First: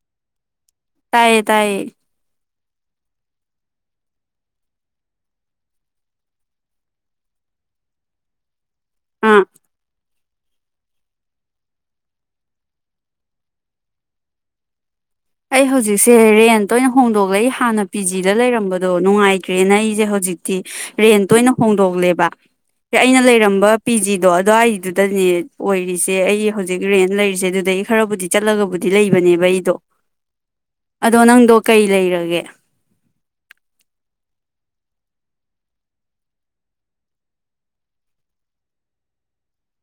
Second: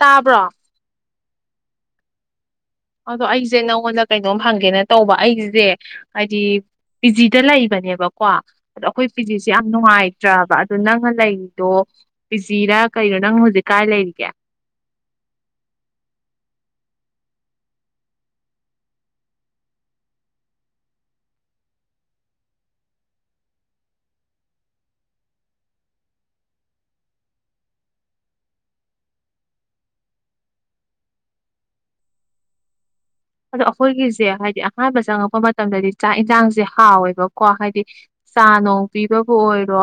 ꯇꯥꯕ꯭ꯔꯣ ꯇꯥꯏꯌꯦ ꯇꯌꯦ ꯑꯗꯣ ꯑꯩꯁꯦ ꯅꯪꯉꯣꯟꯗ ꯀꯩꯅꯣꯝ ꯐꯪꯒꯦꯅ ꯇꯧꯕ ꯑꯩꯁꯦ ꯍꯥꯏꯗꯤ ꯄꯤ ꯖꯤꯗ ꯂꯩꯕꯅꯦꯕꯀꯣ ꯑꯗꯣ ꯑꯩꯈꯣꯏ ꯑꯥ ꯐꯤꯖꯤꯠꯁꯦ ꯌꯥꯝ ꯅꯨꯡꯉꯥꯏꯇ꯭ꯔꯕ ꯑꯗꯨ ꯅꯪꯅ ꯂꯩꯔꯤꯗꯣ ꯄꯤꯖꯤꯔꯥ ꯀꯔꯣ ꯅꯪ ꯍꯧꯖꯤꯛ ꯀꯥꯏ ꯂꯩꯔꯤꯒꯦ ꯑꯩ ꯍꯧꯖꯤꯛꯁꯦ ꯔꯦꯟ ꯇꯣꯏꯅ ꯍꯣꯡꯗꯣꯛꯂꯦ ꯑꯩ ꯍꯥꯟꯅ ꯄꯤ ꯖꯤꯗ ꯂꯩꯔꯝꯕꯗꯣ ꯅꯨꯡꯉꯥꯏꯇ꯭ꯔꯦꯅ ꯑꯩꯁꯦ ꯍꯧꯖꯤꯛꯇꯤ ꯔꯦꯟ ꯇꯣꯏꯅ ꯍꯣꯡꯗꯣꯛꯂꯦꯕ ꯑꯩꯅ ꯂꯩꯔꯝꯕ ꯄꯤ ꯖꯤꯗꯣ ꯑꯗꯨꯋꯥꯏꯗꯨꯗꯅꯦ ꯑꯣꯏꯔꯤꯁꯦ ꯑꯩ ꯍꯧꯖꯤꯛ ꯔꯦꯟ ꯂꯩꯔꯤꯁꯦ ꯑꯗꯨꯗꯗꯒꯤ ꯈꯔꯕꯨꯗꯤ ꯆꯠꯂꯒꯕꯨꯗꯤ ꯂꯩꯕꯅꯦꯕ ꯑꯩꯗꯣ ꯑꯗꯣ ꯅꯪꯗꯣ ꯀꯩ ꯂꯩꯔꯒꯦ ꯑꯗꯣ ꯑꯩꯈꯣꯏꯒꯤꯁꯦ ꯍꯥꯏꯗꯤ ꯑꯍꯥꯟꯕ ꯆꯪꯉꯛꯄ ꯃꯇꯝꯗꯗꯤ ꯆꯥꯛ ꯌꯦꯟꯁꯥꯡꯁꯦ ꯍꯥꯎꯋꯦꯕꯀꯣ ꯍꯥꯏꯗꯤ ꯆꯥ ꯅꯣꯡ ꯄꯤꯕꯕꯨ ꯑꯣꯏꯔꯣ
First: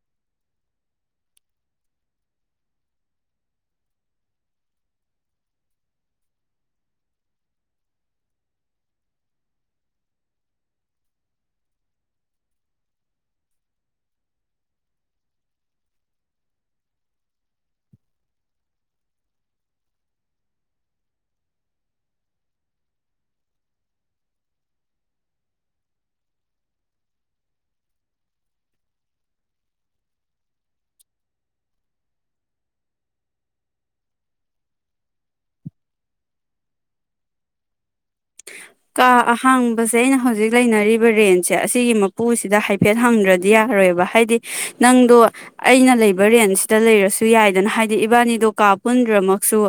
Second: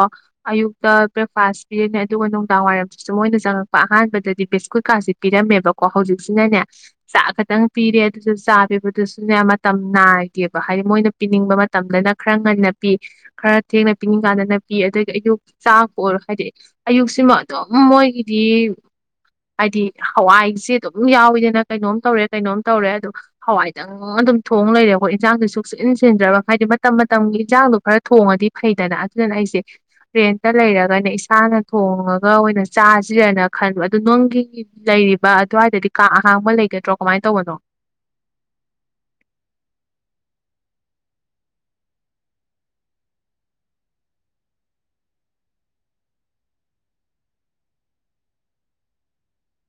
ꯑꯌꯨꯛꯇ ꯕ꯭ꯔꯦꯛꯐꯥꯁ ꯄꯤꯔꯅꯤ ꯑꯗꯨꯒ ꯅꯨꯡꯗꯥꯡꯋꯥꯏꯔꯝꯁꯤꯁꯨ ꯃꯣꯏꯅ ꯆꯪꯉꯛꯄ ꯑꯍꯥꯟꯕꯗꯗꯤ ꯕꯤꯁꯀꯨꯠꯀꯥꯁꯦ ꯄꯤꯔꯝꯃꯦꯕꯀꯣ ꯍꯧꯖꯤꯛꯁꯤꯅꯅꯦ ꯆꯥꯛ ꯈꯛꯇꯪ ꯄꯤꯔꯦ ꯑꯗꯨꯁꯨ ꯆꯥ ꯄꯤꯕꯗꯨꯁꯨꯅꯦ ꯃꯇꯝ ꯅꯥꯏꯗꯦꯕ ꯍꯥꯏꯗꯤ ꯃꯣꯏꯅ ꯄꯤꯅꯤꯡꯕ ꯃꯇꯝꯗꯅ ꯈꯔ ꯉꯟꯅ ꯄꯤ ꯈꯔ ꯊꯦꯡꯅ ꯄꯤꯅꯤꯡ ꯀꯥꯟꯗꯅ ꯄꯤ ꯑꯗꯒꯤ ꯑꯌꯨꯛ ꯆꯥꯛꯄ ꯑꯣꯏꯔꯣ ꯍꯥꯏꯗꯤ ꯑꯌꯨꯛꯁꯤꯃ ꯑꯗꯨꯝ ꯃꯣꯏꯒꯤꯗꯤ ꯍꯥꯏꯗꯤ ꯍꯋꯥꯏꯁꯦ ꯑꯗꯨꯝ ꯌꯥꯎꯋꯤꯗꯅ ꯀꯩꯅꯣꯝ ꯇꯧꯔꯦ ꯀꯩꯅꯣꯝ ꯇꯧꯔꯦ ꯑꯗꯨꯗ ꯍꯋꯥꯏꯗꯪ ꯑꯗꯨꯝ ꯊꯣꯡ ꯂꯩꯔꯦ ꯑꯩꯈꯣꯏ ꯏꯟꯖꯥꯡꯗꯨ ꯁꯨꯆꯤꯟ ꯁꯤꯟꯗ꯭ꯔꯕ ꯍꯥꯏꯗꯤ ꯃꯇꯝ ꯃꯇꯝꯒꯤ ꯏꯟꯖꯥꯡꯗꯣ ꯈꯔ ꯊꯣꯡꯉꯗꯤ ꯐꯩꯗꯅ ꯑꯗꯨꯗꯅ ꯑꯩꯁꯦ ꯔꯦꯟꯇ ꯂꯩꯔꯒꯅ ꯏꯁꯥꯅ ꯊꯣꯡꯉꯒ ꯑꯣꯏꯅ ꯆꯥꯁꯤꯔꯅ ꯈꯟꯕ ꯑꯗꯨ ꯅꯪꯒꯤ ꯂꯩꯔꯤꯕ ꯑꯗꯨꯋꯥꯏꯗꯗꯤ ꯀꯥꯛ ꯑꯍꯥꯡꯕ ꯂꯩꯒꯗ꯭ꯔꯣ ꯀꯃꯥꯏꯅ ꯇꯧꯕꯅꯣ ꯀꯥ ꯑꯍꯥꯡꯕꯁꯦ ꯑꯩꯅ ꯍꯧꯖꯤꯛ ꯂꯩꯅꯔꯤꯕ ꯔꯦꯟꯁꯦ ꯑꯁꯤꯒꯤ ꯃꯄꯨꯁꯤꯗ ꯍꯥꯏꯐꯦꯠ ꯍꯪꯗ꯭ꯔꯗꯤ ꯌꯥꯔꯣꯏꯕ ꯍꯥꯏꯗꯤ ꯅꯪꯗꯣ ꯑꯩꯅ ꯂꯩꯕ ꯔꯦꯟꯁꯤꯗ ꯂꯩꯔꯁꯨ ꯌꯥꯏꯗꯅ ꯍꯥꯏꯗꯤ ꯏꯕꯥꯅꯤꯗꯣ ꯀꯥ ꯄꯨꯟꯗ꯭ꯔꯃꯛꯁꯨ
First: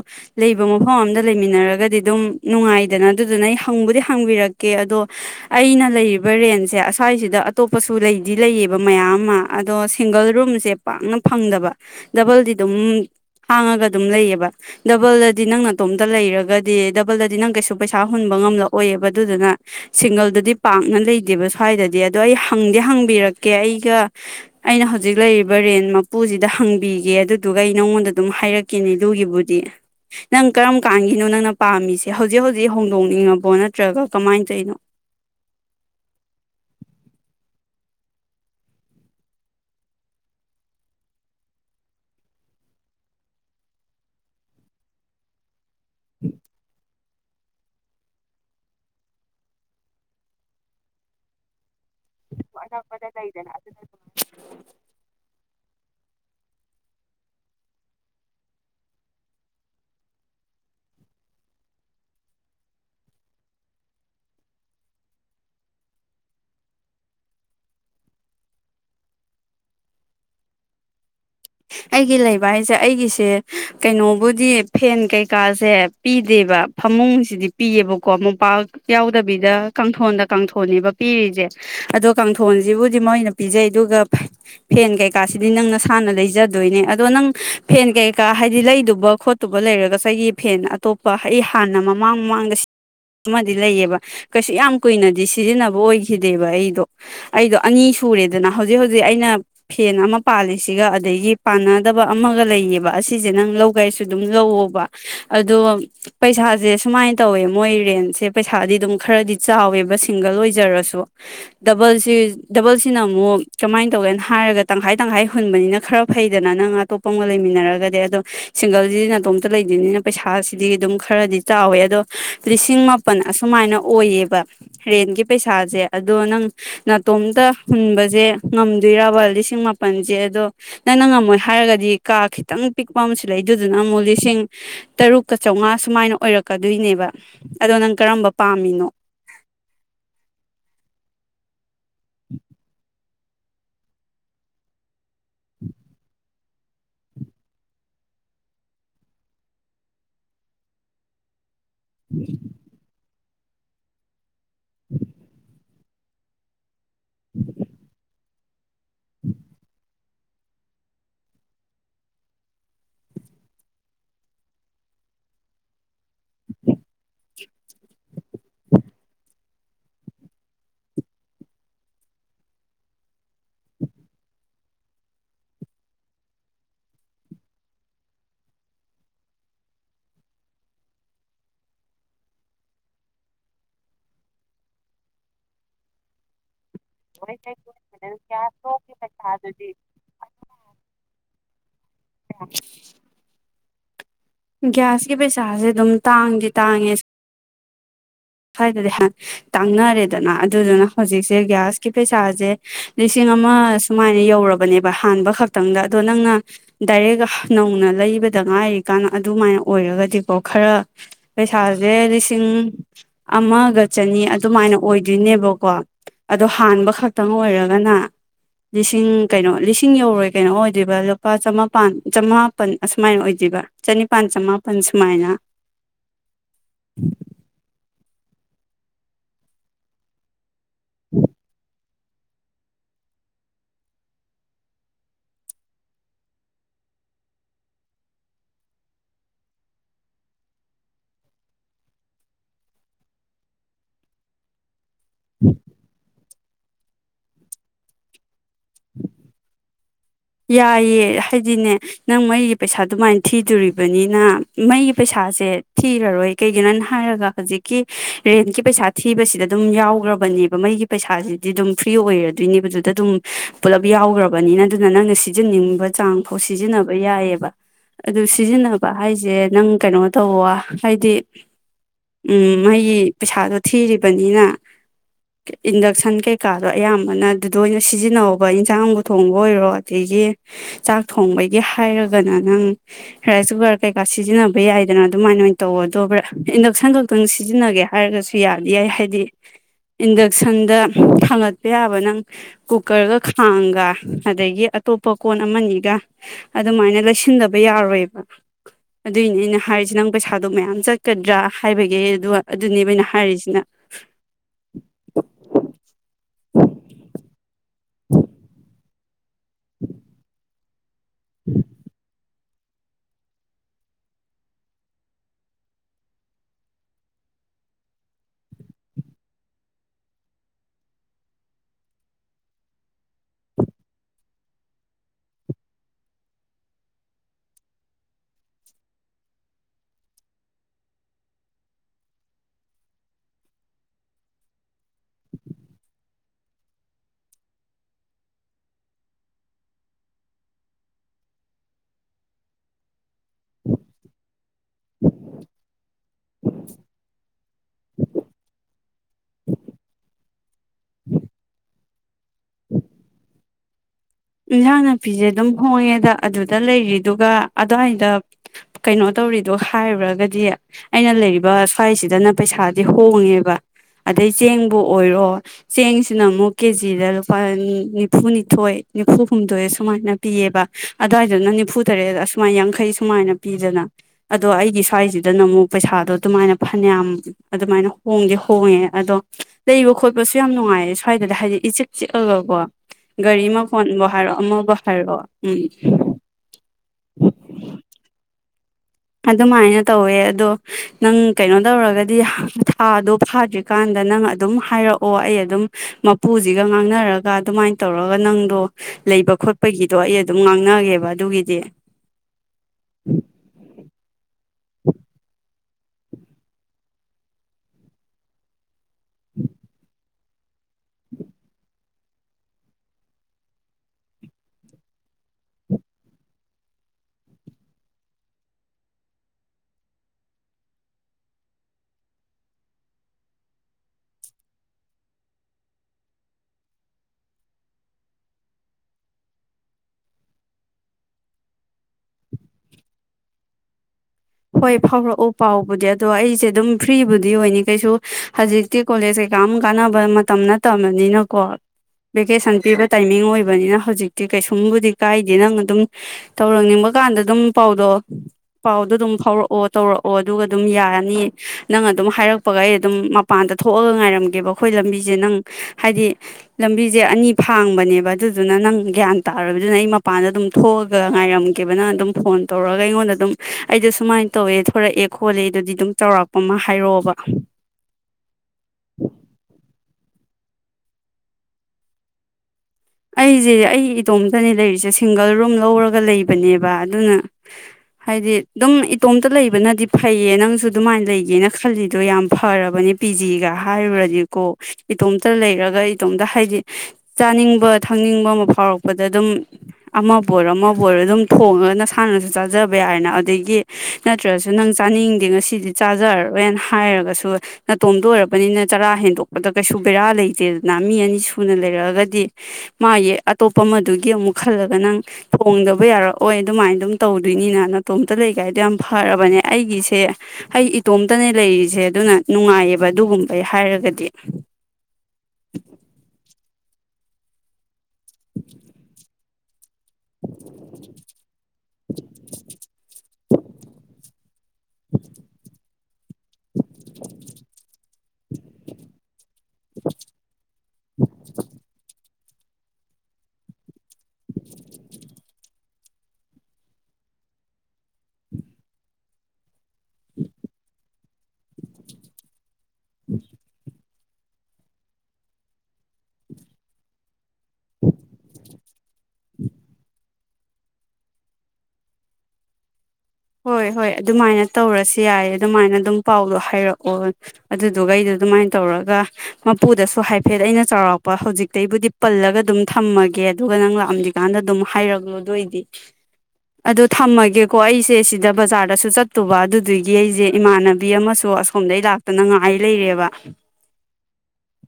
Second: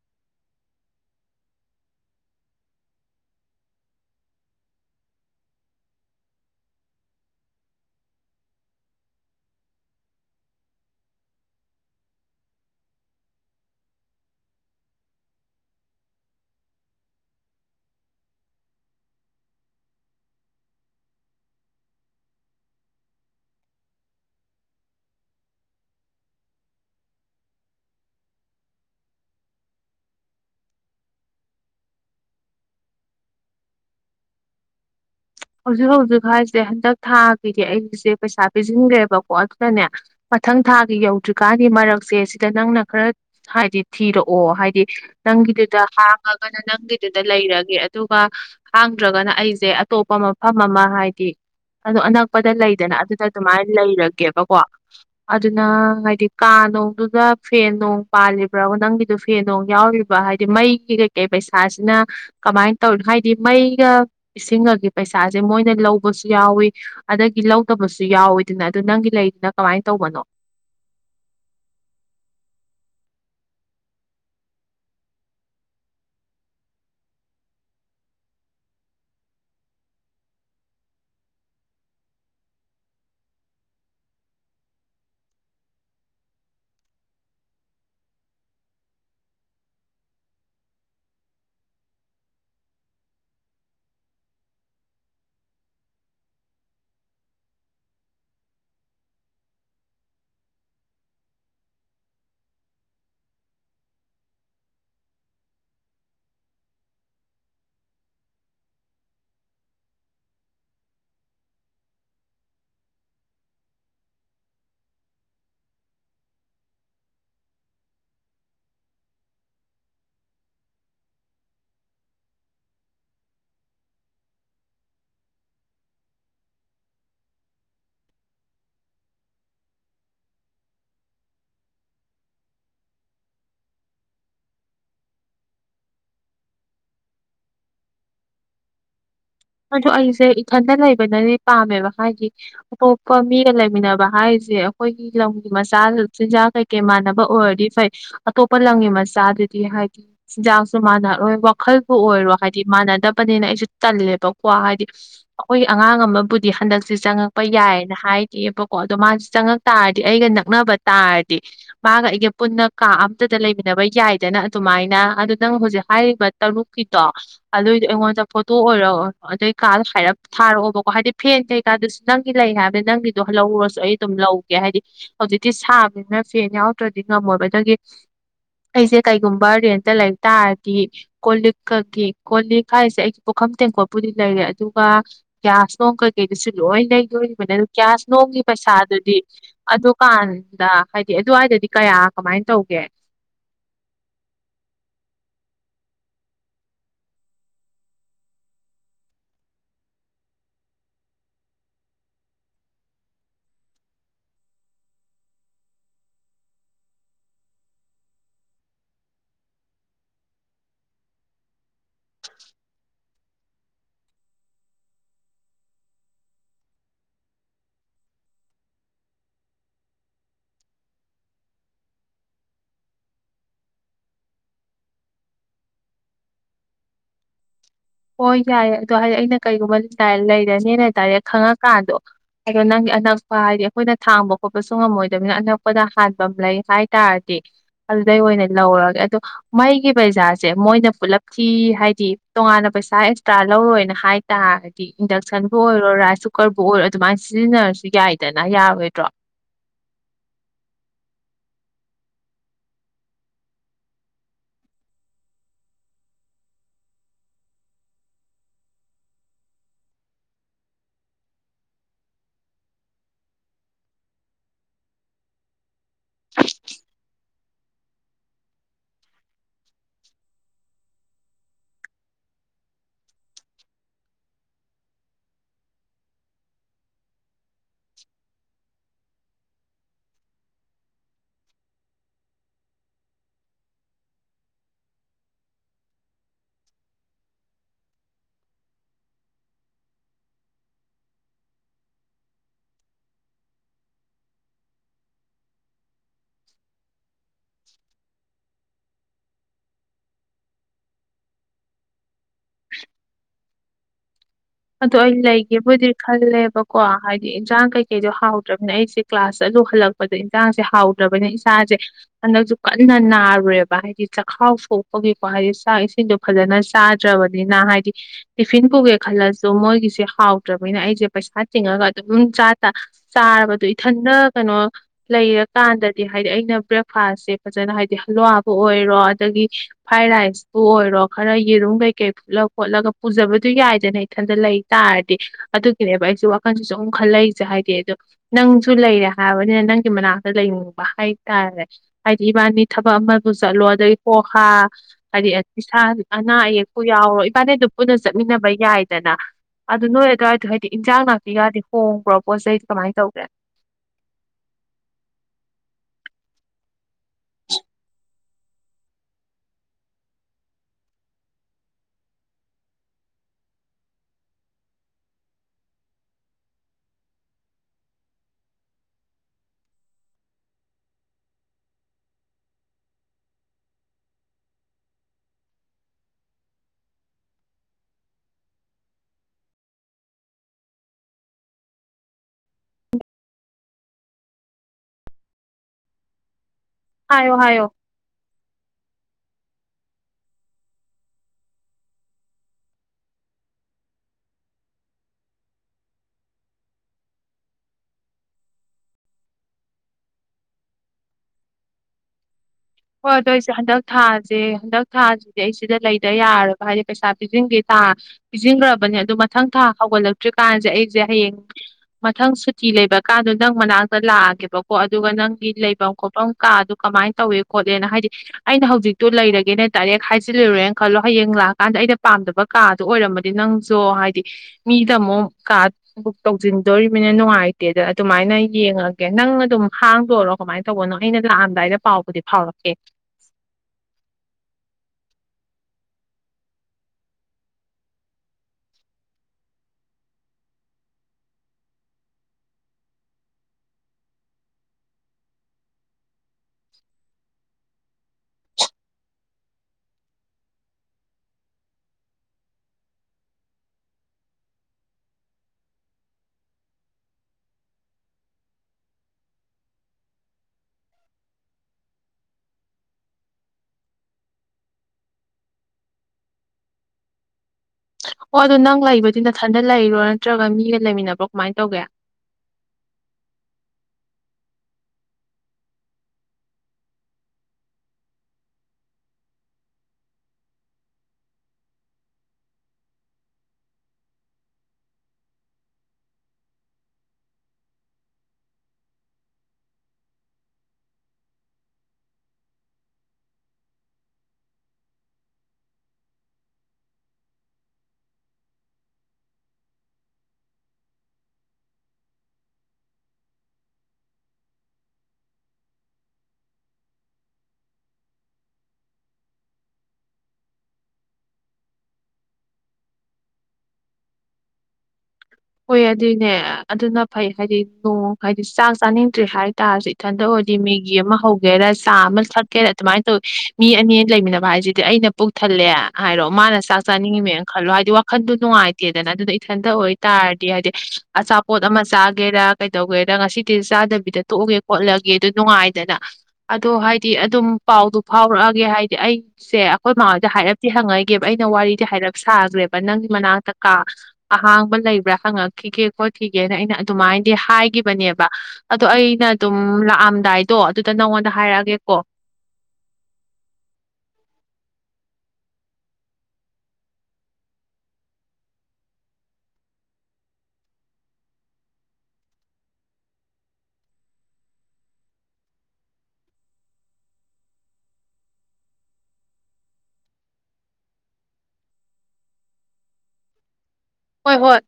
ꯂꯩꯕ ꯃꯐꯝ ꯑꯝꯗ ꯂꯩꯃꯤꯟꯅꯔꯒꯗꯤ ꯑꯗꯨꯝ ꯅꯨꯡꯉꯥꯏꯗꯅ ꯑꯗꯨꯗꯨꯅ ꯑꯩ ꯪꯕꯨꯗꯤ ꯍꯥꯡꯕꯤꯔꯛꯀꯦ ꯑꯗꯣ ꯑꯩꯅ ꯂꯩꯔꯤꯕ ꯔꯦꯟꯁꯦ ꯑꯁ꯭ꯋꯥꯏꯁꯤꯗ ꯑꯇꯣꯞꯄꯁꯨ ꯂꯩꯗꯤ ꯂꯩꯌꯦꯕ ꯃꯌꯥꯝ ꯑꯃ ꯑꯗꯣ ꯁꯤꯡꯒꯜ ꯔꯨꯝꯁꯦ ꯄꯥꯛꯅ ꯐꯪꯗꯕ ꯗꯕꯜꯗꯤ ꯑꯗꯨꯝ ꯍꯥꯡꯉꯒ ꯑꯗꯨꯝ ꯂꯩꯌꯦꯕ ꯗꯕꯜꯗꯗꯤ ꯅꯪ ꯑꯇꯣꯝꯇ ꯂꯩꯔꯒꯗꯤ ꯗꯕꯜꯗꯗꯤ ꯅꯪ ꯀꯩꯁꯨ ꯄꯩꯁꯥ ꯍꯨꯟꯕ ꯉꯝꯂꯛꯑꯣꯏꯑꯕ ꯑꯗꯨꯗꯨꯅ ꯁꯤꯡꯒꯜꯗꯨꯗꯤ ꯄꯥꯛꯅ ꯂꯩꯇꯦꯕ ꯁ꯭ꯋꯥꯏꯗꯗꯤ ꯑꯗꯣ ꯑꯩ ꯍꯪꯗꯤꯦ ꯍꯪꯕꯤꯔꯛꯀꯦ ꯑꯩꯒ ꯑꯩꯅ ꯍꯧꯖꯤꯛ ꯂꯩꯔꯤꯕ ꯔꯦꯟ ꯃꯄꯨꯁꯤꯗ ꯍꯪꯕꯤꯒꯦ ꯑꯗꯨꯗꯨꯒ ꯑꯩ ꯅꯪꯉꯣꯟꯗ ꯑꯗꯨꯝ ꯍꯥꯏꯔꯛꯀꯦꯅꯦꯂꯨꯒꯤꯕꯨꯗꯤ ꯅꯪ ꯀꯔꯝ ꯀꯥꯟꯒꯤꯅꯣ ꯅꯪꯅ ꯄꯥꯝꯃꯤꯁꯦ ꯍꯧꯖꯤꯛ ꯍꯧꯖꯤꯛ ꯅꯣꯡꯅꯤꯡꯉꯕ꯭ꯔꯣ ꯅꯠꯇ꯭ꯔꯒ ꯀꯃꯥꯏꯅ ꯇꯅꯣ ꯍꯧꯖꯤꯛ ꯍꯧꯖꯤꯛ ꯍꯥꯏꯁꯦ ꯍꯟꯗꯛ ꯊꯥꯒꯤꯗꯤ ꯑꯩꯒꯤꯁꯦ ꯄꯩꯁꯥ ꯄꯤꯁꯤꯟꯈ꯭ꯔꯦꯕꯀꯣ ꯑꯗꯨꯅꯅꯦ ꯃꯊꯪ ꯊꯥꯒꯤ ꯌꯧꯗ꯭ꯔꯤꯀꯥꯟꯒꯤ ꯃꯔꯛꯁꯦ ꯁꯤꯗ ꯅꯪꯅ ꯈꯔ ꯍꯥꯏꯗꯤ ꯊꯤꯔꯛꯑꯣ ꯍꯥꯏꯗꯤ ꯅꯪꯒꯤꯗꯨꯗ ꯍꯒ ꯅꯪꯪ ꯑꯗꯨꯗ ꯂꯩꯔꯒꯦ ꯑꯗꯨꯒ ꯍꯥꯡꯗ꯭ꯔꯒꯅ ꯑꯩꯁꯦ ꯑꯇꯣꯞꯄ ꯑꯄ ꯃꯐꯝ ꯑꯃ ꯍꯥꯏꯗꯤ ꯑꯗꯣ ꯑꯅꯛꯄꯗ ꯂꯩꯗꯅ ꯑꯗꯨꯗ ꯑꯗꯨꯃꯥꯏꯅ ꯂꯩꯔꯒꯦꯕꯀꯣ ꯑꯗꯨꯅ ꯍꯥꯏꯗꯤ ꯀꯥ ꯅꯅꯨꯡꯗꯨꯗ ꯐꯦꯟ ꯅꯣꯡ ꯄꯥꯜꯂꯤꯕ꯭ꯔꯥ ꯅꯪꯒꯤꯗꯨ ꯐꯦꯟ ꯅꯅꯨꯡ ꯌꯥꯎꯔꯤꯕ꯭ꯔꯥ ꯍꯥꯏꯗꯤ ꯃꯩꯒꯤ ꯀꯩꯀꯩ ꯄꯩꯁꯥꯁꯤꯅ ꯀꯃꯥꯏꯅ ꯇꯧꯔꯤꯣ ꯍꯥꯏꯗꯤ ꯃꯩꯒ ꯏꯁꯤꯡꯉꯈꯤꯕ ꯄꯩꯁꯥꯁꯦ ꯃꯣꯏꯅ ꯂꯧꯕꯁꯨ ꯌꯥꯎꯏꯤ ꯑꯗꯒꯤ ꯂꯧꯗꯕꯁꯨ ꯌꯥꯎꯋꯤꯗꯨꯅ ꯑꯗꯨ ꯅꯪꯒꯤ ꯂꯩꯗꯨꯅ ꯀꯃꯥꯏꯅ ꯇꯧꯕꯅꯣ ꯑꯩꯒꯤ ꯂꯩꯕ ꯍꯥꯏꯁꯦ ꯑꯩꯒꯤꯁꯦ ꯀꯩꯅꯣꯕꯨꯗꯤ ꯐꯦꯟ ꯀꯩꯀꯥꯁꯦ ꯄꯤꯗꯦꯕ ꯐꯃꯨꯡꯁꯤꯗꯤ ꯄꯤꯌꯦꯕꯀꯣ ꯃꯣꯄꯥꯛ ꯌꯥꯎꯗꯕꯤꯗ ꯀꯥꯡꯊꯣꯟꯗ ꯀꯥꯡꯊꯣꯟꯅꯦꯕ ꯄꯤꯔꯤꯁꯦ ꯑꯗꯣ ꯀꯥꯡꯊꯣꯟꯁꯤꯕꯨꯗꯤ ꯃꯣꯏꯅ ꯄꯤꯖꯩ ꯑꯗꯨꯒ ꯐꯦꯟ ꯀꯩꯀꯥꯁꯤꯗꯤ ꯅꯪꯅ ꯁꯥꯟꯅ ꯂꯩ ꯄꯖꯗꯣꯏꯅꯦ ꯑꯗꯣ ꯅꯪ ꯐꯦꯟ ꯀꯩꯀꯥ ꯍꯥꯏꯗꯤ ꯂꯩꯗꯨꯕ ꯈꯣꯠꯇꯨꯕ ꯂꯩꯔꯒꯁꯒꯤ ꯐꯦꯟ ꯑꯇꯣꯞꯄ ꯑꯩ ꯍꯥꯟꯅ ꯃꯃꯥꯡ ꯃꯃꯥꯡꯗ ꯑꯃꯗꯤ ꯂꯩꯌꯦꯕ ꯀꯩꯁꯨ ꯌꯥꯝ ꯀꯨꯏꯅꯗꯤ ꯁꯤꯖꯤꯟꯅꯕ ꯑꯣꯏꯈꯤꯗꯦꯕ ꯑꯩꯗꯣ ꯑꯩꯗꯣ ꯑꯅꯤ ꯁꯨꯔꯦꯗꯅ ꯍꯧꯖꯤꯛ ꯍꯧꯖꯤꯛ ꯑꯩꯅ ꯐꯦꯟ ꯑꯃ ꯄꯥꯜꯂꯤꯁꯤꯒ ꯑꯗꯒꯤ ꯄꯥꯟꯅꯗꯕ ꯑꯃꯒ ꯂꯩꯌꯦꯕ ꯑꯁꯤꯁꯦ ꯅꯪ ꯂꯧꯒꯥꯏꯁꯨ ꯑꯗꯨꯝ ꯂꯧꯑꯣꯣꯕ ꯑꯗꯣ ꯄꯩꯁꯥꯁꯦ ꯁꯨꯃꯥꯏꯅ ꯇꯧꯋꯦ ꯃꯣꯏ ꯔꯦꯟꯁꯦ ꯄꯩꯁꯥꯗꯤ ꯑꯗꯨꯝ ꯈꯔꯗꯤ ꯆꯥꯎꯋꯦꯕ ꯁꯤꯡꯒꯜ ꯑꯣꯏꯖꯔꯁꯨ ꯗꯕꯜꯁꯤ ꯗꯕꯜꯁꯤꯅ ꯑꯃꯨꯛ ꯀꯃꯥꯏꯅ ꯇꯧꯒꯦꯅ ꯍꯥꯏꯔꯒ ꯇꯪꯈꯥꯏ ꯇꯪꯈꯥꯏ ꯍꯨꯟꯕꯅꯤꯅ ꯈꯔ ꯐꯩꯗꯅ ꯅꯪ ꯑꯇꯣꯞꯄ ꯑꯃꯒ ꯂꯩꯃꯤꯟꯅꯔꯒꯗꯤ ꯑꯗꯣ ꯁꯤꯡꯒꯜꯁꯤꯗꯤ ꯅꯥꯇꯣꯝꯇ ꯂꯩꯗꯣꯏꯅꯤꯅ ꯄꯩꯁꯥꯁꯤꯗꯤ ꯑꯗꯨꯝ ꯈꯔꯗꯤ ꯆꯥꯎꯋꯦ ꯑꯗꯣ ꯂꯤꯁꯤꯡ ꯃꯥꯄꯜ ꯑꯁꯨꯃꯥꯏꯅ ꯑꯣꯏꯌꯦꯕ ꯔꯦꯟꯒꯤ ꯄꯩꯁꯥꯁꯦ ꯑꯗꯣ ꯅꯪ ꯅꯥꯇꯣꯝꯇ ꯍꯨꯟꯕꯁꯦ ꯉꯝꯗꯣꯏꯔꯕ ꯂꯤꯁꯤꯡ ꯃꯥꯄꯜꯁꯦ ꯑꯗꯣ ꯅꯪꯅ ꯉꯝꯃꯣꯏ ꯍꯥꯏꯔꯒꯗꯤ ꯀꯥ ꯈꯤꯇꯪ ꯄꯤꯛꯄ ꯑꯃꯁꯨ ꯂꯩꯗꯨꯗꯨꯅ ꯑꯃꯨꯛ ꯂꯤꯁꯤꯡ ꯇꯔꯨꯛꯀ ꯆꯥꯝꯃꯉꯥ ꯁꯨꯃꯥꯏꯅ ꯑꯣꯏꯔꯛꯀꯗꯣꯏꯅꯦꯕ ꯑꯗꯣ ꯅꯪ ꯀꯔꯝꯕ ꯄꯥꯝꯃꯤꯅꯣ ꯑꯗ ꯑꯩꯁꯦ ꯏꯊꯟꯗ ꯂꯩꯕꯅꯗꯤ ꯄꯥꯝꯃꯦꯕ ꯍꯥꯏꯦ ꯃꯤꯒ ꯂꯩꯃꯤꯟꯅꯕ ꯍꯥꯏꯔꯤꯁꯦ ꯑꯩꯈꯣꯏꯒꯤ ꯂꯝꯒꯤ ꯃꯆꯥ ꯆꯤꯟꯖꯥꯛ ꯀꯩ ꯀꯩ ꯃꯥꯟꯅꯕ ꯑꯣꯏꯔꯗꯤ ꯐꯩ ꯑꯇꯣꯞꯄ ꯂꯝꯒꯤ ꯃꯆꯥꯗꯨꯗꯤ ꯍꯥꯏꯗꯤ ꯆꯤꯟꯖꯥꯛꯁꯨ ꯃꯥꯟꯅ ꯂꯣꯏ ꯃꯈꯜꯕꯨ ꯑꯣꯏꯔꯣ ꯍꯥꯏꯗꯤ ꯃꯥꯅꯗ ꯂꯄꯅꯤꯅ ꯑꯩꯁꯨ ꯇꯜꯂꯦꯕꯀ ꯀꯣ ꯍꯥꯏꯗꯤ ꯑꯩꯈꯣꯏ ꯑꯉꯥꯡ ꯑꯃꯕꯨꯗꯤ ꯍꯟꯗꯛ ꯁꯤ ꯆꯪꯉꯛꯄ ꯌꯥꯏꯑꯅ ꯍꯥꯏ ꯀꯣ ꯑꯣ ꯑꯗ ꯃꯥꯁꯤ ꯆꯪꯉꯛ ꯇꯥꯔꯗꯤ ꯑꯩꯒ ꯅꯛꯅꯕ ꯇꯥꯔꯗꯤ ꯃꯥꯒ ꯑꯩꯒ ꯄꯨꯟꯅ ꯀꯥ ꯑꯝꯇꯗ ꯂꯩꯃꯤꯟꯅꯕ ꯌꯥꯏꯗꯅ ꯑꯗꯨꯃꯥꯏꯅ ꯑꯗꯨ ꯅꯪ ꯍꯧꯖꯤꯛ ꯍꯥꯏꯔꯤꯕ ꯇꯔꯨꯛꯀꯤꯗꯣ ꯑꯗꯨꯏꯗꯣ ꯑꯩꯉꯣꯟꯗ ꯐꯣꯇꯣ ꯑꯣꯏꯔꯛ ꯑꯣ ꯑꯗꯨꯩ ꯀꯀꯥꯗꯣ ꯍꯥꯏꯔꯞ ꯊꯥꯔꯛꯑꯣꯕꯀꯣ ꯍꯥꯏꯗꯤ ꯐꯦꯟ ꯀꯩꯀꯥꯗꯨꯁꯨ ꯅꯪꯒꯤ ꯂꯩ ꯍꯥꯏꯕꯗꯤ ꯅꯪꯒꯤ ꯑꯗꯣ ꯍꯜꯂꯧꯔꯁꯨ ꯑꯩ ꯑꯗꯨꯝ ꯂꯧ ꯍꯥꯏꯗꯤ ꯍꯧꯖꯤꯛꯇꯤ ꯁꯥꯕꯅꯤꯅ ꯐꯦꯟ ꯌꯥꯎꯗ꯭ꯔꯗꯤ ꯉꯝꯃꯣꯏꯕ ꯑꯗꯒꯤ ꯑꯩꯁꯦ ꯀꯩꯒꯨꯝꯕ ꯔꯦꯟꯇ ꯂꯩ ꯇꯥꯔꯗꯤ ꯀꯣꯜ ꯂꯤꯛꯀꯒꯤ ꯀꯣꯜ ꯂꯤꯛ ꯍꯥꯏꯁꯦ ꯑꯩꯒꯤ ꯄꯨꯈꯝ ꯇꯦꯡꯀꯣꯛꯄ ꯕꯨꯗꯤ ꯂꯩꯔꯦ ꯑꯗꯨꯒ ꯒ꯭ꯌꯥꯁꯇꯣꯡ ꯀꯩꯀꯩꯗꯁꯨ ꯂꯣꯏ ꯂꯩꯗꯣꯔꯤꯕꯅꯤ ꯑꯗꯨ ꯀ꯭ꯌꯥꯁ ꯅꯣꯡꯒꯤ ꯄꯩꯁꯥꯗꯨꯗꯤ ꯑꯗꯨꯀꯥꯟꯗ ꯍꯥꯏꯗꯤ ꯑꯗꯨꯋꯥꯏꯗꯗꯤ ꯀꯌꯥ ꯀꯃꯥꯏꯅ ꯇꯧꯒꯦ ꯒꯌꯥꯁꯀꯤ ꯄꯩꯁꯥꯁꯦ ꯑꯗꯨꯝ ꯇꯥꯡꯗꯤ ꯇꯥꯡꯉꯦ ꯁ꯭ꯋꯥꯏꯗꯗꯤ ꯇꯥꯡꯅꯔꯦꯗꯅ ꯑꯗꯨꯗꯨꯅ ꯍꯧꯖꯤꯛꯁꯦ ꯒ꯭ꯌꯥꯁꯀꯤ ꯄꯩꯁꯥꯁꯦ ꯂꯤꯁꯤꯡ ꯑꯃ ꯁꯨꯃꯥꯏꯅ ꯌꯧꯔꯕꯅꯦꯕ ꯍꯥꯟꯕ ꯈꯛꯇꯪꯗ ꯑꯗꯣ ꯅꯪꯅ ꯗꯥꯏꯔꯦꯛ ꯅꯧꯅ ꯂꯩꯕꯗ ꯉꯥꯏꯔꯤꯀꯥꯟꯅ ꯑꯗꯨꯃꯥꯏꯅ ꯑꯣꯏꯔꯒꯗꯤꯀꯣ ꯈꯔ ꯄꯩꯁꯥꯁꯦ ꯂꯤꯁꯤꯡ ꯑꯃꯒ ꯆꯅꯤ ꯑꯗꯨꯃꯥꯏꯅ ꯑꯣꯏꯗꯣꯏꯅꯦꯕꯀꯣ ꯑꯗꯣ ꯍꯥꯟꯕ ꯈꯛꯇꯪ ꯑꯣꯏꯔꯒꯅ ꯂꯤꯁꯤꯡ ꯀꯩꯅꯣ ꯂꯤꯁꯤꯡ ꯌꯧꯔꯣꯏ ꯀꯩꯅꯣ ꯑꯣꯏꯗꯣꯏꯕ ꯂꯨꯄꯥ ꯆꯃꯥꯄꯜ ꯆꯃꯥꯄꯜ ꯑꯁꯨꯃꯥꯏꯅ ꯑꯣꯏꯗꯣꯏꯕ ꯆꯅꯤꯄꯥꯜ ꯆꯃꯥꯄꯜ ꯁꯨꯃꯥꯏꯅ ꯍꯣꯏ ꯌꯥꯏꯦ ꯑꯗꯣ ꯍꯥꯏꯗꯤ ꯑꯩꯅ ꯀꯩꯒꯨꯝꯕ ꯁꯇꯥꯏꯜ ꯂꯩꯔꯅꯤ ꯅ ꯍꯥꯏꯇꯥꯔꯦ ꯈꯪꯉꯛꯀꯥꯟꯗꯣ ꯑꯗꯣ ꯅꯪꯒꯤ ꯑꯅꯛꯄ ꯍꯥꯏꯗꯤ ꯑꯩꯈꯣꯏꯅ ꯊꯥꯡꯕ ꯈꯣꯠꯄꯁꯨ ꯉꯝꯃꯣꯏꯗꯕꯅꯤꯅ ꯑꯅꯛꯄꯗ ꯍꯥꯟꯕ ꯑꯃ ꯂꯩ ꯍꯥꯏ ꯇꯥꯔꯗꯤ ꯑꯗꯨꯗꯩ ꯑꯣꯏꯅ ꯂꯧꯔꯒꯦ ꯑꯗꯣ ꯃꯩꯒꯤ ꯕꯖꯥꯔꯁꯦ ꯃꯣꯏꯅ ꯄꯨꯂꯞ ꯊꯤ ꯍꯥꯏꯗꯤ ꯇꯣꯉꯥꯟꯅ ꯄꯩꯁꯥ ꯑꯦꯛꯁꯇ꯭ꯔꯥ ꯂꯧꯅ ꯍꯥꯏꯇꯥꯔꯒꯗꯤ ꯏꯟꯗꯛꯁꯟꯕꯨ ꯑꯣꯏꯔꯣ ꯔ ꯀꯔꯕꯨ ꯑꯣꯏꯔꯣ ꯑꯗꯨꯃꯥꯏꯅ ꯁꯤꯖꯤꯟꯅꯔꯁꯨ ꯌꯥꯏꯗꯅ ꯌꯥꯔꯣꯏꯗ꯭ꯔꯣ ꯌꯥꯏꯌꯦꯦ ꯍꯥꯏꯗꯤꯅꯦ ꯅꯪ ꯃꯩꯒꯤ ꯄꯩꯁꯥ ꯑꯗꯨꯃꯥꯏꯅ ꯊꯤꯗꯣꯔꯤꯕꯅꯤꯅ ꯃꯩꯒꯤ ꯄꯩꯁꯥꯁꯦ ꯊꯤꯔꯔꯣꯏ ꯀꯩꯒꯤꯅꯣꯅ ꯍꯥꯏꯔꯒ ꯍꯧꯖꯤꯛꯀꯤ ꯔꯦꯟꯀꯤ ꯄꯩꯁꯥ ꯊꯤꯕꯁꯤꯗ ꯑꯗꯨꯝ ꯌꯥꯎꯈ꯭ꯔꯕꯅꯦꯕ ꯃꯩꯒꯤ ꯄꯩꯁꯥꯁꯤꯗꯤ ꯑꯗꯨꯝ ꯐ꯭ꯔꯤ ꯑꯣꯏꯔꯗꯣꯏꯅꯦꯕ ꯑꯗꯨꯗ ꯑꯗꯨꯝ ꯄꯨꯂꯞ ꯌꯥꯎꯈ꯭ꯔꯕꯅꯤꯅ ꯑꯗꯨꯅ ꯅꯪꯅ ꯁꯤꯖꯤꯟꯅꯅꯤꯡꯕ ꯆꯥꯡ ꯐꯥꯎ ꯁꯤꯖꯤꯟꯅꯕ ꯌꯥꯏꯑꯕ ꯑꯗꯨ ꯁꯤꯖꯤꯟꯅꯕ ꯍꯥꯏꯁꯦ ꯅꯪ ꯀꯩꯅꯣ ꯇꯧꯋ ꯍꯥꯏꯗꯤ ꯃꯩꯒꯤ ꯄꯩꯁꯥꯗꯣ ꯊꯤꯔꯤꯕꯅꯤꯅ ꯏꯟꯗꯛꯁꯟ ꯀꯩꯀꯥꯗꯣ ꯑꯌꯥꯝꯕꯅ ꯑꯗꯨꯗ ꯑꯣꯏꯅ ꯁꯤꯖꯤꯟꯅꯧꯕ ꯏꯟꯁꯥꯡꯕꯨ ꯊꯣꯡꯕ ꯑꯣꯏꯔꯣ ꯑꯗꯒꯤ ꯆꯥꯛ ꯊꯣꯡꯕꯒꯤ ꯍꯥꯏꯔꯒꯅ ꯅꯪ ꯔꯥꯏꯁ ꯀꯨꯀꯔ ꯀꯩꯀꯥ ꯁꯤꯖꯤꯟꯅꯕ ꯌꯥꯏꯗꯅ ꯑꯗꯨꯃꯥꯏꯅ ꯑꯣꯏꯅ ꯇꯧꯒꯗꯧꯕ꯭ꯔꯥ ꯏꯟꯗꯛꯁꯟ ꯈꯛꯇꯪ ꯁꯤꯖꯤꯟꯅꯒꯦ ꯍꯥꯏꯔꯒꯁꯨ ꯌꯥꯗꯤ ꯌꯥꯏ ꯍꯥꯏꯗꯤ ꯏꯟꯗꯛꯁꯟꯗ ꯊꯥꯡꯒꯠꯄ ꯌꯥꯕ ꯅꯪ ꯀꯨꯀꯔꯒ ꯈꯥꯡꯒ ꯑꯗꯒꯤ ꯑꯇꯣꯞꯄ ꯀꯣꯟ ꯑꯃꯅꯤꯒ ꯑꯗꯨꯃꯥꯏꯅ ꯂꯩꯁꯤꯟꯗꯕ ꯌꯥꯔꯣꯏꯕ ꯑꯗꯨꯏꯅꯦ ꯑꯩꯅ ꯍꯥꯏꯔꯤꯁꯤ ꯅꯪ ꯄꯩꯁꯥꯗꯣ ꯃꯌꯥꯝ ꯆꯠꯀꯗ꯭ꯔꯥ ꯍꯥꯏꯕꯒꯤ ꯑꯗꯨꯒ ꯑꯗꯨꯅꯦꯕꯅ ꯍꯥꯏꯔꯤꯁꯤꯅ ꯑꯗꯨꯗꯣ ꯑꯩ ꯂꯩꯒꯦꯕꯨꯗꯤ ꯈꯜꯂꯦꯕꯀꯣ ꯍꯥꯏꯗꯤ ꯏꯟꯁꯥꯡ ꯀꯩꯀꯩꯗꯣ ꯍꯥꯎꯗ꯭ꯔꯕꯅꯦ ꯑꯩꯁꯦ ꯀ꯭ꯂꯥꯁ ꯑꯗꯨ ꯍꯜꯂꯛꯄꯗ ꯏꯟꯗꯥꯟꯁ ꯍꯥꯎ ꯁꯥꯖꯦ ꯍꯟꯗꯛꯁꯨ ꯀꯟꯅ ꯅꯥꯔꯨꯔꯦꯕ ꯍꯥꯏꯗꯤ ꯆꯈꯥꯎ ꯁꯣꯛꯄꯒꯤꯀꯣ ꯍꯥꯏꯗꯤ ꯆꯥꯛ ꯏꯁꯤꯡꯗꯣ ꯐꯖꯅ ꯆꯥꯗ꯭ꯔꯕꯅꯤꯅ ꯍꯥꯏꯗꯤ ꯇꯤꯐꯤꯟ ꯄꯨꯒꯦ ꯈꯜꯂ ꯑꯗꯣ ꯃꯣꯏꯒꯤꯁꯦ ꯍꯥꯎꯗ꯭ꯔꯕꯅꯤꯅ ꯑꯩꯁꯦ ꯄꯩꯁꯥ ꯇꯤꯡꯉꯒ ꯑꯗꯨꯝ ꯆꯥ ꯆꯥꯔꯕꯗꯣ ꯏꯊꯟꯗ ꯀꯩꯅꯣ ꯂꯩꯔꯀꯥꯟꯗꯗꯤ ꯍꯥꯏꯗꯤ ꯑꯩꯅ ꯕ꯭ꯔꯦꯛꯐꯥꯁꯁꯦ ꯐꯖꯅ ꯍꯥꯏꯗꯤ ꯍꯜꯨꯋꯥꯕꯨ ꯑꯣꯏꯔꯣ ꯑꯗꯒꯤ ꯐ꯭ꯔꯥꯏ ꯔꯥꯏꯁꯄꯨ ꯑꯣꯏꯔꯣ ꯈꯔ ꯌꯦꯔꯨꯝ ꯀꯩꯀꯩ ꯐꯨꯠꯂ ꯈꯣꯠꯂꯒ ꯄꯨꯖꯕꯗꯨ ꯌꯥꯏꯗꯅ ꯏꯊꯟꯗ ꯂꯩ ꯇꯥꯔꯗꯤ ꯑꯗꯨꯒꯤꯅꯦꯕ ꯑꯩꯁꯨ ꯋꯥꯈꯜꯁꯨꯁꯨ ꯑꯃꯨꯛ ꯈꯜ ꯂꯩꯛꯁꯦ ꯍꯥꯏꯗꯤ ꯑꯗꯨꯗ ꯅꯪꯁꯨ ꯂꯩꯔꯦ ꯍꯥꯏꯔꯕꯅꯤꯅ ꯅꯪꯒꯤ ꯃꯅꯥꯛꯇ ꯂꯩꯅꯤꯡꯕ ꯍꯥꯏꯇꯥꯔꯦ ꯍꯥꯏꯗꯤ ꯏꯕꯥꯅꯤ ꯊꯕꯛ ꯑꯃꯕꯨ ꯆꯠꯂꯣ ꯑꯗꯒꯤ ꯍꯣ ꯍꯥ ꯍꯥꯏꯗꯤ ꯏꯁꯥ ꯑꯅꯥ ꯑꯌꯦꯛꯄꯨ ꯌꯥꯎꯔꯣꯏ ꯀꯥꯟꯅꯦꯩꯗꯨ ꯄꯨꯟꯅ ꯆꯠꯃꯤꯟꯅꯕ ꯌꯥꯏ ꯗꯅ ꯑꯗꯨ ꯅꯣꯏ ꯑꯗꯨꯋꯥꯏꯗꯣ ꯍꯥꯏꯗꯤ ꯏꯟꯁꯥꯡ ꯅꯥꯄꯤꯒꯔꯗꯤ ꯍꯣꯡꯕ꯭ꯔꯣ ꯄꯣꯠ ꯆꯩ ꯀꯃꯥꯏꯅ ꯇꯧꯒꯦ ꯏꯟꯁꯥꯡ ꯅꯥꯄꯤꯁꯦ ꯑꯗꯨꯝ ꯍꯣꯡꯉꯦꯗ ꯑꯗꯨꯗ ꯂꯩꯔꯤ ꯑꯗꯨꯒ ꯑꯗꯨꯋꯥꯏꯗ ꯀꯩꯅꯣ ꯇꯧꯔꯤꯗꯣ ꯍꯥꯏꯔꯨꯔꯒꯗꯤ ꯑꯩꯅ ꯂꯩꯔꯤꯕ ꯁ꯭ꯋꯥꯏꯁꯤꯗꯅ ꯄꯩꯁꯥꯗꯤ ꯍꯣꯡꯉꯦꯕ ꯑꯗꯩ ꯆꯦꯡꯕꯨ ꯑꯣꯏꯔꯣ ꯆꯦꯡꯁꯤꯅ ꯑꯃꯨꯛ ꯀꯦꯖꯤꯗ ꯂꯨꯄꯥ ꯅꯤꯐꯨꯅꯤꯊꯣꯏ ꯅꯤꯐꯨ ꯍꯨꯝꯗꯣꯏ ꯁꯨꯃꯥꯏꯅ ꯄꯤꯑꯕ ꯑꯗꯨꯋꯥꯏꯗꯨꯅ ꯅꯤꯐꯨ ꯇꯔꯦꯠ ꯑꯁꯨꯃꯥꯏ ꯌꯥꯡꯈꯩ ꯁꯨꯃꯥꯏꯅ ꯄꯤꯗꯅ ꯑꯗꯣ ꯑꯩꯒꯤ ꯁ꯭ꯋꯥꯏꯁꯤꯗꯅ ꯑꯃꯨꯛ ꯄꯩꯁꯥꯗꯣ ꯑꯗꯨꯃꯥꯏꯅ ꯐꯅꯌꯥꯝ ꯑꯗꯨꯃꯥꯏꯅ ꯍꯣꯡꯗꯤꯦ ꯍꯣꯡꯉꯦ ꯑꯗꯣ ꯂꯩꯕ ꯈꯣꯠꯄꯁꯨ ꯌꯥꯝ ꯅꯨꯡꯉꯥꯏꯌꯦ ꯁ꯭ꯋꯥꯏꯗꯗꯤ ꯍꯥꯏꯗꯤ ꯏꯆꯤꯛ ꯆꯤꯛꯑꯒꯀꯣ ꯒꯥꯔꯤ ꯐꯣꯟꯕꯍꯔꯣ ꯃꯣꯏ ꯕꯍꯔꯣ ꯎꯝ ꯍꯥꯏꯣ ꯍꯥꯏꯣ ꯑꯗꯨꯃꯥꯏꯅ ꯇꯧꯋꯦ ꯑꯗꯣ ꯅꯪ ꯀꯩꯅꯣ ꯇꯧꯔꯒꯗꯤ ꯊꯥꯗꯣ ꯐꯥꯗ꯭ꯔꯤꯀꯥꯟꯗ ꯅꯪ ꯑꯗꯨꯝ ꯍꯥꯏꯔꯛꯑꯣ ꯑꯩ ꯑꯗꯨꯝ ꯃꯄꯨꯁꯤꯒ ꯉꯥꯡꯅꯔꯒ ꯑꯗꯨꯃꯥꯏꯅ ꯇꯧꯔꯒ ꯅꯪꯗꯣ ꯂꯩꯕ ꯈꯣꯠꯄꯒꯤꯗꯣ ꯑꯩ ꯑꯗꯨꯝ ꯉꯥꯡꯅꯒꯦꯕ ꯑꯗꯨꯒꯤꯗꯤ ꯍꯣꯏ ꯑꯗꯨꯣꯏꯁꯦ ꯍꯟꯗꯛ ꯊꯥꯦ ꯁꯦ ꯍꯟꯗꯛ ꯊꯥꯁꯤꯗꯤ ꯑꯩ ꯁꯤꯗ ꯂꯩꯗ ꯌꯥꯔꯕ ꯍꯥꯏꯗꯤ ꯄꯩꯁꯥ ꯄꯤꯁꯤꯟꯒꯦ ꯊꯥ ꯄꯤꯁꯤꯟꯈ꯭ꯔꯕꯅꯦ ꯑꯗꯨ ꯃꯊꯪ ꯊꯥ ꯍꯧꯒꯠꯂꯛ ꯆꯠꯇ꯭ꯔꯤꯀꯥꯟꯁꯦ ꯑꯩꯁꯦ ꯍꯌꯦꯡ ꯃꯊꯪ ꯁꯨꯇꯤ ꯂꯩꯕꯀꯥꯟꯗꯣ ꯅꯪ ꯃꯅꯥꯛꯇ ꯂꯥꯛꯑꯒꯦꯕꯀꯣ ꯑꯗꯨꯒ ꯅꯪꯒꯤ ꯂꯩꯐꯝ ꯈꯣꯠꯐꯝ ꯀꯥꯗ ꯀꯃꯥꯏꯅ ꯇꯧꯋꯤ ꯈꯣꯠꯂꯦꯅ ꯍꯥꯏꯗꯤ ꯑꯩꯅ ꯍꯧꯖꯤꯛꯇꯨ ꯂꯩꯔꯒꯦꯅ ꯗꯥꯏꯔꯦꯛ ꯍꯥꯏꯖꯤꯜꯂꯨꯔꯦꯅ ꯈꯜꯂꯣ ꯍꯌꯦꯡ ꯂꯥꯛꯑꯀꯥꯟꯗ ꯑꯩꯅ ꯄꯥꯝꯗꯕ ꯀꯥꯗꯣ ꯑꯣꯏꯔꯝꯃꯗꯤ ꯅꯪꯁꯨ ꯍꯥꯏꯗꯤ ꯃꯤꯗ ꯑꯃꯨꯛ ꯀꯥ ꯕꯨꯛ ꯇꯧꯁꯤꯟꯗꯣꯔꯤꯕꯃꯤꯅ ꯅꯨꯡꯉꯥꯏꯇꯦꯗ ꯑꯗꯨꯃꯥꯏꯅ ꯌꯦꯡꯉꯒꯦ ꯅꯪ ꯑꯗꯨꯝ ꯍꯥꯡꯗꯔꯣ ꯀꯃꯥꯏꯅ ꯇꯧꯕꯅꯣ ꯑꯩꯅ ꯂꯥꯛꯑꯝꯗꯥꯏꯗ ꯄꯥꯎꯕꯨꯗꯤ ꯍꯥꯎꯀꯦ ꯍꯣꯏ ꯐꯥꯎꯔꯛꯎ ꯄꯥꯎꯕꯨꯗꯤ ꯑꯗꯣ ꯑꯩꯁꯦ ꯑꯗꯨꯝ ꯐ꯭ꯔꯤꯕꯨꯗꯤ ꯑꯣꯏꯅꯤ ꯀꯩꯁꯨ ꯍꯧꯖꯤꯛꯇꯤ ꯀꯣꯂꯦꯖ ꯀꯩꯀꯥꯝ ꯀꯥꯟꯅꯕ ꯃꯇꯝ ꯅꯠꯇꯕꯕꯅꯤꯅꯀꯣ ꯚꯦꯀꯦꯁꯟ ꯄꯤꯕ ꯇꯥꯏꯃꯤꯡ ꯑꯣꯏꯕꯅꯤꯅ ꯍꯧꯖꯤꯛꯇꯤ ꯀꯩꯁꯨꯝꯕꯨꯗꯤ ꯀꯥꯏꯗꯦ ꯅꯪ ꯑꯗꯨꯝ ꯇꯧꯔꯛꯅꯤꯡꯕ ꯀꯥꯟꯗ ꯑꯗꯨꯝ ꯄꯥꯎꯗꯣ ꯄꯥꯎꯗꯣ ꯑꯗꯨꯝ ꯐꯥꯎ ꯍꯧꯔꯛꯑꯣ ꯇꯧꯔꯛꯑꯣ ꯑꯗꯨꯒ ꯑꯗꯨꯝ ꯌꯥꯔꯅꯤ ꯅꯪ ꯑꯗꯨꯝ ꯍꯥꯏꯔꯛꯄꯒ ꯑꯩ ꯑꯗꯨꯝ ꯃꯄꯥꯟꯗ ꯊꯣꯛꯑꯒ ꯉꯥꯏꯔꯝꯒꯦꯕ ꯑꯩꯈꯣꯏ ꯂꯝꯕꯤꯁꯦ ꯅꯪ ꯍꯥꯏꯗꯤ ꯂꯝꯕꯤꯁꯦ ꯑꯅꯤ ꯐꯥꯡꯕꯅꯦꯕ ꯑꯗꯨꯗꯨꯅ ꯅꯪ ꯒ꯭ꯌꯥꯟ ꯇꯥꯔꯕꯗꯨꯅ ꯑꯩ ꯃꯄꯥꯟꯗ ꯑꯗꯨꯝ ꯊꯣꯛꯑꯒ ꯉꯥꯏꯔꯝꯒꯦꯕ ꯅꯪ ꯑꯗꯨꯝ ꯐꯣꯟ ꯇꯧꯔꯒ ꯑꯩꯉꯣꯟꯗ ꯑꯗꯨꯝ ꯑꯩꯗ ꯁꯨꯃꯥꯏꯅ ꯇꯧꯋꯦ ꯊꯣꯔꯛꯑꯦ ꯈꯣꯠꯂꯦ ꯑꯗꯨꯗꯤ ꯑꯗꯨꯝ ꯆꯥꯎꯧꯔꯥꯛꯄ ꯑꯃ ꯍꯥꯏꯔꯛꯑꯣꯕ ꯑꯣ ꯑꯗꯨꯣ ꯅꯪ ꯂꯩꯕꯗꯤ ꯅꯊꯟꯗ ꯂꯩꯔ ꯣ ꯅꯠꯇ꯭ꯔꯒ ꯃꯤꯒ ꯂꯩꯃꯤꯟꯅꯕ꯭ꯔꯣ ꯀꯃꯥꯏꯅ ꯇꯧꯒꯦ ꯑꯩꯁꯦ ꯑꯩ ꯏꯇꯣꯝꯇꯅꯦ ꯂꯩꯔꯤꯁꯦ ꯁꯤꯡꯒꯜ ꯔꯨꯝ ꯂꯧꯔꯒ ꯂꯩꯕꯅꯦꯕ ꯑꯗꯨꯅ ꯍꯥꯏꯗꯤ ꯑꯗꯨꯝ ꯏꯇꯣꯝꯇ ꯂꯩꯕꯅꯗꯤ ꯐꯩꯌꯦ ꯅꯪꯁꯨ ꯑꯗꯨꯃꯥꯏꯅ ꯂꯩꯒꯦꯅ ꯈꯜꯂꯤꯗꯣ ꯌꯥꯝ ꯐꯔꯕꯅꯦ ꯄꯤ ꯖꯤꯒ ꯍꯥꯏꯔꯨꯔꯗꯤꯀꯣ ꯏꯇꯣꯝꯇ ꯂꯩꯔꯒ ꯏꯇꯣꯝꯇ ꯍꯥꯏꯗꯤ ꯆꯥꯅꯤꯡꯕ ꯊꯪꯅꯤꯡꯕ ꯑꯃ ꯐꯥꯎꯔꯛꯄꯗ ꯑꯗꯨꯝ ꯑꯃꯕꯨ ꯑꯣꯏꯔꯣ ꯑꯃꯕꯨ ꯑꯣꯏꯔꯣ ꯑꯗꯨꯝ ꯊꯣꯡꯉꯒ ꯅꯁꯥꯅꯁꯨ ꯆꯥꯖꯕ ꯌꯥꯏꯅ ꯑꯗꯒꯤ ꯅꯠꯇ꯭ꯔꯁꯨ ꯅꯪ ꯆꯥꯅꯤꯡꯗꯦ ꯉꯁꯤꯗꯤ ꯆꯥꯖꯔꯔꯣꯏꯅ ꯍꯥꯏꯔꯒꯁꯨ ꯅꯥꯇꯣꯝꯇ ꯑꯣꯏꯔꯕꯅꯤꯅ ꯆꯔꯥ ꯍꯦꯟꯗꯣꯛꯄꯗ ꯀꯩꯁꯨ ꯕꯦꯔꯥ ꯂꯩꯇꯦꯗꯅ ꯃꯤ ꯑꯅꯤ ꯁꯨꯅ ꯂꯩꯔꯛꯑꯒꯗꯤ ꯃꯥꯒꯤ ꯑꯇꯣꯞꯄ ꯑꯃꯗꯨꯒꯤ ꯑꯃꯨꯛ ꯈꯜꯂꯒ ꯅꯪ ꯊꯣꯡꯗꯕ ꯌꯥꯔꯛꯑꯣꯏ ꯑꯗꯨꯃꯥꯏꯅ ꯑꯗꯨꯝ ꯇꯧꯗꯣꯏꯅꯤꯅ ꯅꯅꯥꯇꯣꯝꯇ ꯂꯩ ꯀꯥꯏꯗꯣ ꯌꯥꯝ ꯐꯔꯕꯅꯦ ꯑꯩꯒꯤꯁꯦ ꯑꯩ ꯏꯇꯣꯝꯇꯅꯦ ꯂꯩꯔꯤꯁꯦ ꯑꯗꯨꯅ ꯅꯨꯡꯉꯥꯏꯌꯦꯕ ꯑꯗꯨꯒꯨꯝꯕꯩ ꯍꯥꯏꯔꯒꯗꯤ ꯍꯣꯏ ꯑꯗꯨꯏꯅꯦ ꯑꯗꯨꯅ ꯐꯩ ꯍꯥꯏꯗꯤ ꯅꯣꯡ ꯍꯥꯏꯗꯤ ꯆꯥꯛ ꯆꯥꯅꯤꯡꯗ꯭ꯔꯦ ꯍꯥꯏ ꯇꯥꯔꯁꯤꯦ ꯏꯊꯟꯇ ꯑꯣꯏꯔꯗꯤ ꯃꯤꯒꯤ ꯑꯃ ꯍꯧꯒꯦꯔꯥ ꯆꯥ ꯑꯃ ꯊꯛꯀꯦꯔꯥ ꯑꯗꯨꯃꯥꯏꯅ ꯇꯧꯋꯤ ꯃꯤ ꯑꯅꯤ ꯂꯩꯃꯤꯟꯅꯕ ꯍꯥꯏꯁꯤꯗꯤ ꯑꯩꯅ ꯄꯨꯛ ꯊꯜꯂꯦ ꯍꯥꯏꯔꯣ ꯃꯥꯅ ꯆꯥꯛ ꯆꯥꯅꯤꯡꯉꯤꯃꯦꯅ ꯈꯜꯂꯣ ꯍꯥꯏꯗꯤ ꯈꯟꯗ ꯅꯨꯡꯉꯥꯏꯇꯦꯗꯅ ꯑꯗꯨꯗ ꯊꯗ ꯑꯣꯏꯣꯏ ꯇꯥꯔꯗꯤ ꯍꯥꯏꯗꯤ ꯑꯆꯥꯄꯣꯠ ꯑꯃ ꯆ ꯒꯦꯔ ꯀꯩꯗꯧꯒꯦꯔ ꯉꯁꯤꯗꯤ ꯆꯥꯗ ꯕꯤꯗ ꯇꯣꯛꯑꯒꯦ ꯈꯣꯠꯂꯒꯦ ꯑꯗꯨ ꯅꯨꯡꯉꯥꯏ ꯗꯅ ꯑꯗꯣ ꯍꯥꯏꯗꯤ ꯑꯗꯨꯝ ꯄꯥꯎꯗꯨ ꯐꯥꯎꯔꯛꯑꯒꯦ ꯍꯥꯏꯗꯤ ꯑꯩꯁꯦ ꯑꯩꯈꯣꯏꯃꯥꯍꯣꯏꯗ ꯍꯥꯏꯔꯞꯗꯤ ꯍꯪꯉꯛꯒꯦꯕ ꯑꯩꯅ ꯋꯥꯔꯤꯗꯤ ꯍꯥꯏꯔꯞ ꯁꯥꯒ꯭ꯔꯦꯕ ꯗ ꯅꯪꯒꯤ ꯃꯅꯥꯛꯇ ꯀꯥ ꯑꯍꯥꯡꯕ ꯂꯩꯕ꯭ꯔꯥ ꯍꯪꯉꯛꯈꯤꯒꯦ ꯈꯣꯠꯈꯤꯒꯦꯅ ꯑꯩꯅ ꯑꯗꯨꯃꯥꯏꯟ ꯗꯤ ꯍꯥꯏꯒꯤꯕꯅꯦꯕ ꯑꯗꯣ ꯑꯩꯅ ꯑꯗꯨꯝ ꯂꯥꯛꯑꯝꯗꯥꯏꯗꯣ ꯑꯗꯨꯗ ꯅꯪꯉꯣꯟꯗ ꯍꯥꯏꯔꯛꯑꯒꯦꯀꯣ ꯍꯣꯏ ꯍꯣꯏ ꯑꯗꯨꯃꯥꯏꯅ ꯇꯧꯔꯁꯤ ꯌꯥꯏ ꯑꯗꯨꯃꯥꯏꯅ ꯑꯗꯨꯝ ꯄꯥꯎꯗꯣ ꯍꯥꯏꯔꯛꯑꯣ ꯑꯗꯨꯗꯨꯒ ꯑꯩꯗꯣ ꯑꯗꯨꯃꯥꯏꯅ ꯇꯧꯔꯒ ꯃꯄꯨꯗꯁꯨ ꯍꯥꯏꯐꯦꯠ ꯑꯩꯅ ꯆꯥꯎꯔꯥꯛꯄ ꯍꯧꯖꯤꯛꯇꯩꯕꯨꯗꯤ ꯄꯜꯂꯒ ꯑꯗꯨꯝ ꯊꯝꯃꯒꯦ ꯑꯗꯨꯒ ꯅꯪ ꯂꯥꯛꯑꯝꯗꯤꯀꯥꯟꯗ ꯑꯗꯨꯝ ꯍꯥꯏꯔꯛꯂꯣ ꯑꯗꯣꯏꯗꯤ ꯑꯗꯨ ꯊꯝꯃꯒꯦꯀꯣ ꯑꯩꯁ ꯁꯦ ꯁꯤꯗ ꯕꯖꯥꯔꯗꯁꯨ ꯆꯠꯇꯨꯕ ꯑꯗꯨꯗꯨꯒꯤ ꯑꯩꯁꯦ ꯏꯃꯥꯟꯅꯕꯤ ꯑꯃꯁꯨ ꯑꯁꯣꯝꯗꯩ ꯂꯥꯛꯇꯅ ꯉꯥꯏ ꯂꯩꯔꯦꯕ ꯍꯣꯏ ꯍꯣꯏ